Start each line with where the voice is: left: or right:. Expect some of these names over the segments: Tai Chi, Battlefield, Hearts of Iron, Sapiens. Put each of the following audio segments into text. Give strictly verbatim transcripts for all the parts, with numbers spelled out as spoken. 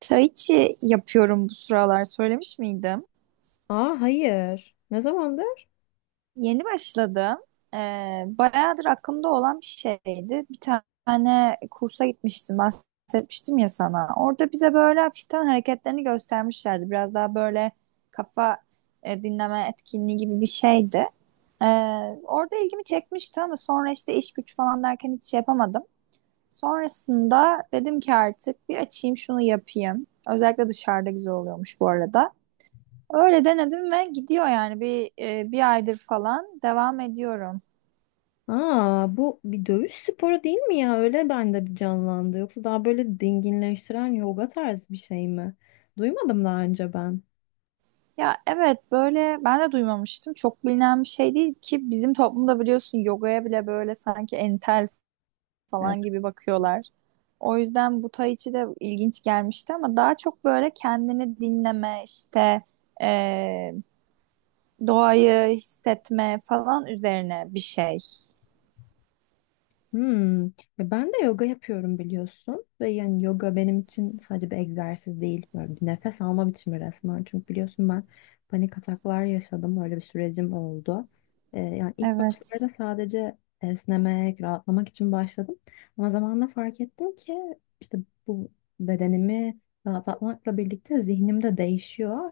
right: Tai yapıyorum bu sıralar söylemiş miydim?
left: Aa, hayır. Ne zamandır?
right: Yeni başladım. Ee, bayağıdır aklımda olan bir şeydi. Bir tane kursa gitmiştim bahsetmiştim ya sana. Orada bize böyle hafiften hareketlerini göstermişlerdi. Biraz daha böyle kafa e, dinleme etkinliği gibi bir şeydi. Ee, Orada ilgimi çekmişti ama sonra işte iş güç falan derken hiç şey yapamadım. Sonrasında dedim ki artık bir açayım şunu yapayım. Özellikle dışarıda güzel oluyormuş bu arada. Öyle denedim ve gidiyor yani bir e, bir aydır falan devam ediyorum.
left: Aa, bu bir dövüş sporu değil mi ya? Öyle bende bir canlandı. Yoksa daha böyle dinginleştiren yoga tarzı bir şey mi? Duymadım daha önce ben.
right: Ya evet böyle ben de duymamıştım. Çok bilinen bir şey değil ki bizim toplumda biliyorsun yogaya bile böyle sanki entel falan gibi bakıyorlar. O yüzden bu tai chi de ilginç gelmişti ama daha çok böyle kendini dinleme işte e, doğayı hissetme falan üzerine bir şey.
left: Hmm. Ya ben de yoga yapıyorum biliyorsun ve yani yoga benim için sadece bir egzersiz değil, böyle bir nefes alma biçimi resmen. Çünkü biliyorsun ben panik ataklar yaşadım, öyle bir sürecim oldu. Ee, yani ilk
right: Evet.
left: başlarda sadece esnemek, rahatlamak için başladım. Ama zamanla fark ettim ki işte bu bedenimi rahatlatmakla birlikte zihnim de değişiyor.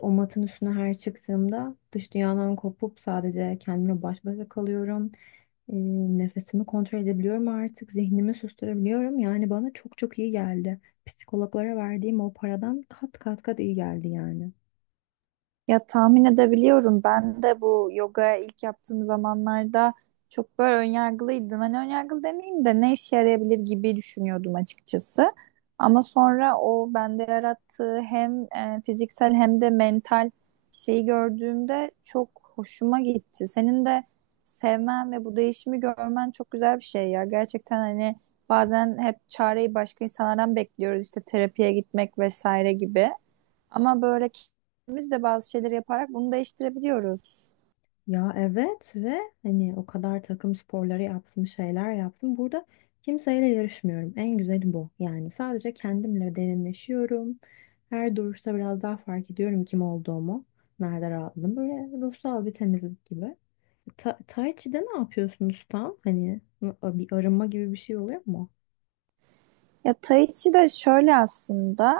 left: O matın üstüne her çıktığımda dış dünyadan kopup sadece kendimle baş başa kalıyorum. E, Nefesimi kontrol edebiliyorum artık. Zihnimi susturabiliyorum. Yani bana çok çok iyi geldi. Psikologlara verdiğim o paradan kat kat kat iyi geldi yani.
right: Ya tahmin edebiliyorum. Ben de bu yoga ilk yaptığım zamanlarda çok böyle önyargılıydım. Hani önyargılı demeyeyim de ne işe yarayabilir gibi düşünüyordum açıkçası. Ama sonra o bende yarattığı hem e, fiziksel hem de mental şeyi gördüğümde çok hoşuma gitti. Senin de sevmen ve bu değişimi görmen çok güzel bir şey ya. Gerçekten hani bazen hep çareyi başka insanlardan bekliyoruz işte terapiye gitmek vesaire gibi. Ama böyle kendimiz de bazı şeyleri yaparak bunu değiştirebiliyoruz.
left: Ya evet, ve hani o kadar takım sporları yaptım, şeyler yaptım. Burada kimseyle yarışmıyorum. En güzeli bu. Yani sadece kendimle derinleşiyorum. Her duruşta biraz daha fark ediyorum kim olduğumu. Nerede rahatladım. Böyle ruhsal bir temizlik gibi. Ta Tai Chi'de ne yapıyorsunuz tam? Hani n- bir arınma gibi bir şey oluyor mu?
right: Ya Tai Chi de şöyle aslında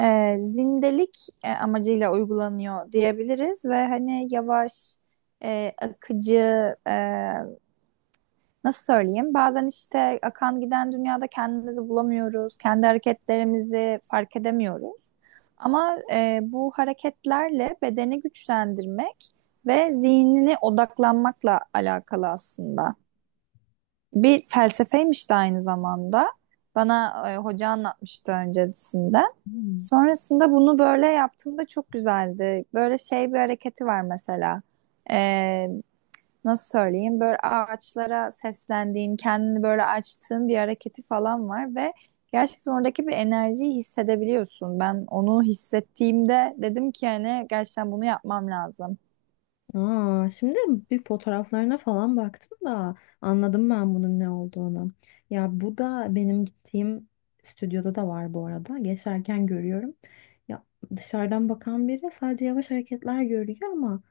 right: e, zindelik e, amacıyla uygulanıyor diyebiliriz ve hani yavaş, e, akıcı, e, nasıl söyleyeyim? Bazen işte akan giden dünyada kendimizi bulamıyoruz, kendi hareketlerimizi fark edemiyoruz. Ama e, bu hareketlerle bedeni güçlendirmek ve zihnine odaklanmakla alakalı aslında. Bir felsefeymiş de aynı zamanda. Bana e, hoca anlatmıştı öncesinden.
left: Hmm.
right: Sonrasında bunu böyle yaptığımda çok güzeldi. Böyle şey bir hareketi var mesela. Ee, Nasıl söyleyeyim? Böyle ağaçlara seslendiğin, kendini böyle açtığın bir hareketi falan var ve gerçekten oradaki bir enerjiyi hissedebiliyorsun. Ben onu hissettiğimde dedim ki hani gerçekten bunu yapmam lazım.
left: Aa, şimdi bir fotoğraflarına falan baktım da anladım ben bunun ne olduğunu. Ya bu da benim gittiğim stüdyoda da var bu arada. Geçerken görüyorum. Ya dışarıdan bakan biri sadece yavaş hareketler görüyor ama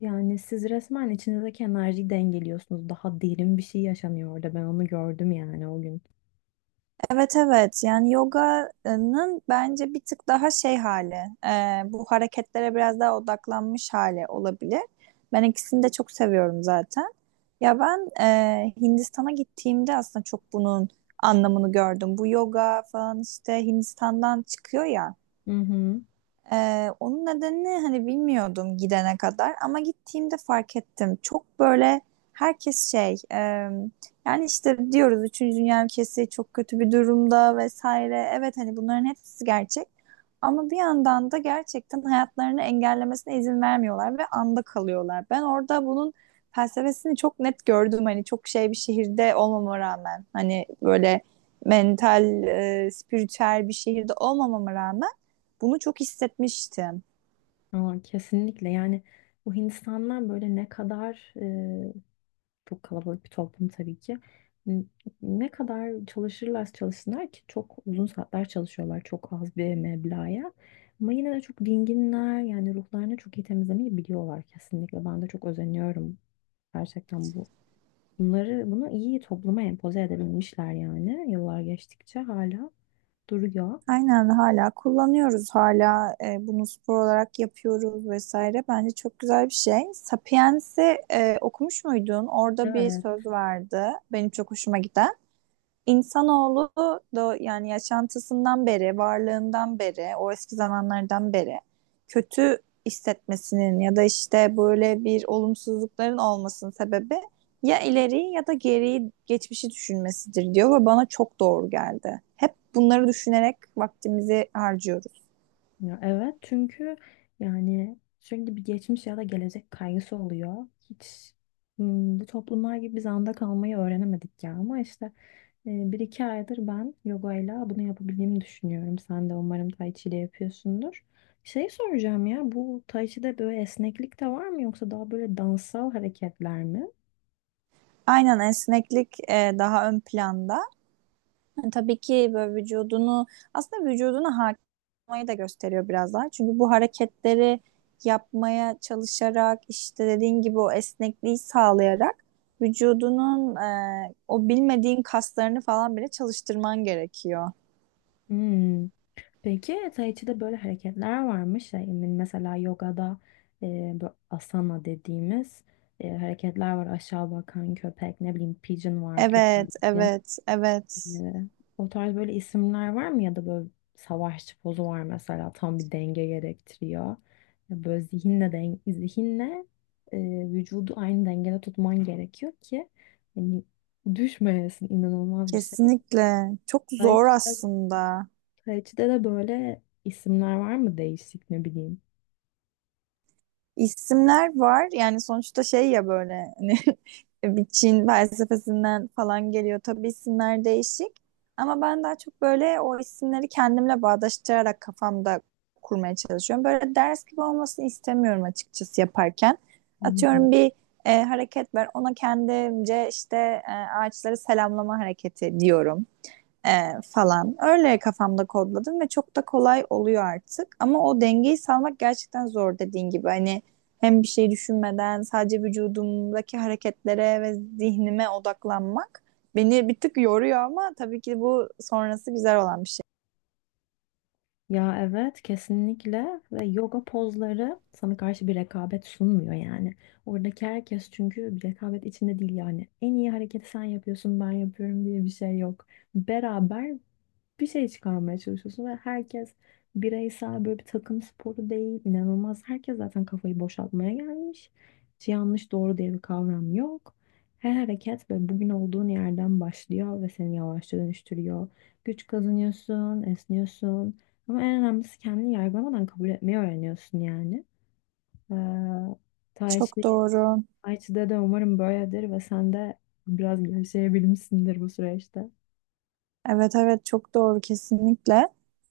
left: yani siz resmen içinizdeki enerjiyi dengeliyorsunuz. Daha derin bir şey yaşanıyor orada. Ben onu gördüm yani o gün.
right: Evet evet yani yoganın bence bir tık daha şey hali e, bu hareketlere biraz daha odaklanmış hali olabilir. Ben ikisini de çok seviyorum zaten. Ya ben e, Hindistan'a gittiğimde aslında çok bunun anlamını gördüm. Bu yoga falan işte Hindistan'dan çıkıyor ya.
left: Hı hı.
right: Ee, onun nedenini hani bilmiyordum gidene kadar ama gittiğimde fark ettim. Çok böyle herkes şey e, yani işte diyoruz üçüncü Dünya ülkesi çok kötü bir durumda vesaire. Evet hani bunların hepsi gerçek ama bir yandan da gerçekten hayatlarını engellemesine izin vermiyorlar ve anda kalıyorlar. Ben orada bunun felsefesini çok net gördüm hani çok şey bir şehirde olmama rağmen hani böyle mental, e, spiritüel bir şehirde olmamama rağmen bunu çok hissetmiştim.
left: Aa, kesinlikle yani bu Hindistanlar böyle ne kadar çok kalabalık bir toplum tabii ki. N- Ne kadar çalışırlarsa çalışsınlar ki, çok uzun saatler çalışıyorlar çok az bir meblağa. Ama yine de çok dinginler, yani ruhlarını çok iyi temizlemeyi biliyorlar kesinlikle. Ben de çok özeniyorum gerçekten bu. Bunları bunu iyi topluma empoze edebilmişler, yani yıllar geçtikçe hala duruyor.
right: Aynen hala kullanıyoruz hala e, bunu spor olarak yapıyoruz vesaire. Bence çok güzel bir şey. Sapiens'i e, okumuş muydun? Orada bir
left: Evet.
right: söz vardı. Benim çok hoşuma giden. İnsanoğlu da yani yaşantısından beri, varlığından beri, o eski zamanlardan beri kötü hissetmesinin ya da işte böyle bir olumsuzlukların olmasının sebebi ya ileri ya da geri geçmişi düşünmesidir diyor ve bana çok doğru geldi. Hep bunları düşünerek vaktimizi harcıyoruz.
left: Ya evet, çünkü yani sürekli bir geçmiş ya da gelecek kaygısı oluyor. Hiç hmm, bu toplumlar gibi biz anda kalmayı öğrenemedik ya, ama işte e, bir iki aydır ben yogayla bunu yapabildiğimi düşünüyorum. Sen de umarım tai chi ile yapıyorsundur. Şey soracağım, ya bu tai chi'de böyle esneklik de var mı, yoksa daha böyle dansal hareketler mi?
right: Aynen esneklik e, daha ön planda. Yani tabii ki böyle vücudunu aslında vücuduna hakim da gösteriyor biraz daha. Çünkü bu hareketleri yapmaya çalışarak işte dediğin gibi o esnekliği sağlayarak vücudunun e, o bilmediğin kaslarını falan bile çalıştırman gerekiyor.
left: Hmm. Peki Tai Chi'de böyle hareketler varmış. Yani mesela yogada e, bu asana dediğimiz e, hareketler var. Aşağı bakan köpek, ne bileyim pigeon var,
right: Evet,
left: güvercin.
right: evet, evet.
left: E, O tarz böyle isimler var mı? Ya da böyle savaşçı pozu var mesela. Tam bir denge gerektiriyor. Ya böyle zihinle, den zihinle e, vücudu aynı dengede tutman gerekiyor ki hani düşmeyesin, inanılmaz bir şey.
right: Kesinlikle. Çok
left: Tai
right: zor
left: Chi
right: aslında.
left: Kaleci'de de böyle isimler var mı, değişik ne bileyim.
right: İsimler var. Yani sonuçta şey ya böyle hani bir Çin felsefesinden falan geliyor. Tabii isimler değişik. Ama ben daha çok böyle o isimleri kendimle bağdaştırarak kafamda kurmaya çalışıyorum. Böyle ders gibi olmasını istemiyorum açıkçası yaparken.
left: Hı hı.
right: Atıyorum bir e, hareket var. Ona kendimce işte e, ağaçları selamlama hareketi diyorum. Ee, falan. Öyle kafamda kodladım ve çok da kolay oluyor artık. Ama o dengeyi sağlamak gerçekten zor dediğin gibi. Hani hem bir şey düşünmeden sadece vücudumdaki hareketlere ve zihnime odaklanmak beni bir tık yoruyor ama tabii ki bu sonrası güzel olan bir şey.
left: Ya evet, kesinlikle, ve yoga pozları sana karşı bir rekabet sunmuyor yani. Oradaki herkes çünkü bir rekabet içinde değil yani. En iyi hareketi sen yapıyorsun, ben yapıyorum diye bir şey yok. Beraber bir şey çıkarmaya çalışıyorsun ve herkes bireysel, böyle bir takım sporu değil, inanılmaz. Herkes zaten kafayı boşaltmaya gelmiş. Hiç yanlış doğru diye bir kavram yok. Her hareket böyle bugün olduğun yerden başlıyor ve seni yavaşça dönüştürüyor. Güç kazanıyorsun, esniyorsun. Ama en önemlisi kendini yargılamadan kabul etmeyi öğreniyorsun yani. Ee, Tai Chi
right: Çok doğru.
left: I T'de da umarım böyledir ve sen de biraz gevşeyebilmişsindir bu süreçte.
right: Evet evet çok doğru kesinlikle.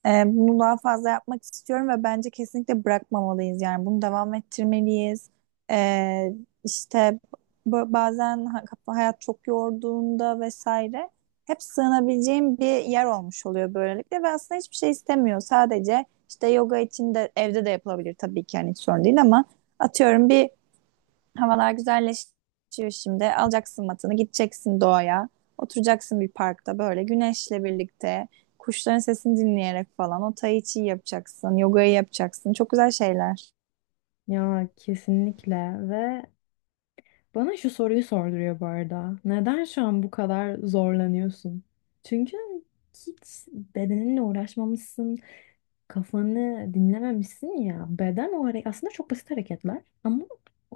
right: Ee, bunu daha fazla yapmak istiyorum ve bence kesinlikle bırakmamalıyız yani bunu devam ettirmeliyiz. Ee, işte b- bazen ha- hayat çok yorduğunda vesaire hep sığınabileceğim bir yer olmuş oluyor böylelikle ve aslında hiçbir şey istemiyor. Sadece işte yoga için de evde de yapılabilir tabii ki yani hiç sorun değil ama atıyorum bir havalar güzelleşiyor şimdi. Alacaksın matını, gideceksin doğaya. Oturacaksın bir parkta böyle güneşle birlikte. Kuşların sesini dinleyerek falan. O tai chi yapacaksın, yogayı yapacaksın. Çok güzel şeyler.
left: Ya kesinlikle, ve bana şu soruyu sorduruyor bu arada. Neden şu an bu kadar zorlanıyorsun? Çünkü hiç bedeninle uğraşmamışsın, kafanı dinlememişsin ya. Beden o hareket, aslında çok basit hareketler ama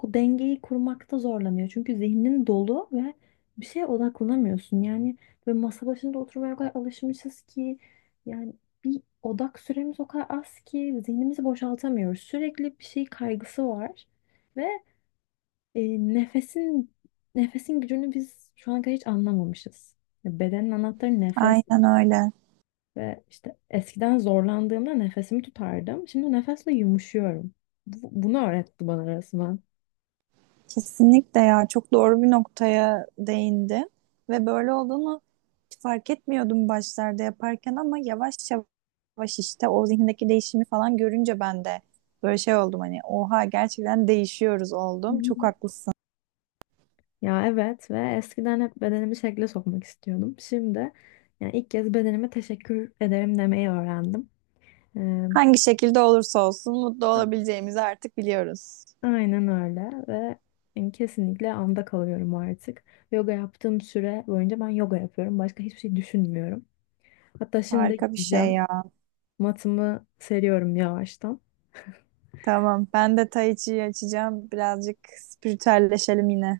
left: o dengeyi kurmakta zorlanıyor. Çünkü zihnin dolu ve bir şeye odaklanamıyorsun. Yani ve masa başında oturmaya o kadar alışmışız ki yani bir odak süremiz o kadar az ki zihnimizi boşaltamıyoruz. Sürekli bir şey kaygısı var ve e, nefesin nefesin gücünü biz şu ana kadar hiç anlamamışız. Ya bedenin anahtarı nefes.
right: Aynen öyle.
left: Ve işte eskiden zorlandığımda nefesimi tutardım. Şimdi nefesle yumuşuyorum. Bu- bunu öğretti bana resmen.
right: Kesinlikle ya. Çok doğru bir noktaya değindi. Ve böyle olduğunu fark etmiyordum başlarda yaparken ama yavaş yavaş işte o zihnindeki değişimi falan görünce ben de böyle şey oldum hani oha gerçekten değişiyoruz
left: Hı
right: oldum.
left: hı.
right: Çok haklısın.
left: Ya evet, ve eskiden hep bedenimi şekle sokmak istiyordum. Şimdi yani ilk kez bedenime teşekkür ederim demeyi öğrendim. Ee,
right: Hangi şekilde olursa olsun mutlu
left: a-
right: olabileceğimizi artık biliyoruz.
left: aynen öyle ve yani kesinlikle anda kalıyorum artık. Yoga yaptığım süre boyunca ben yoga yapıyorum. Başka hiçbir şey düşünmüyorum. Hatta şimdi
right: Harika bir şey
left: gideceğim.
right: ya.
left: Matımı seriyorum yavaştan.
right: Tamam, ben de Tai Chi'yi açacağım. Birazcık spiritüelleşelim yine.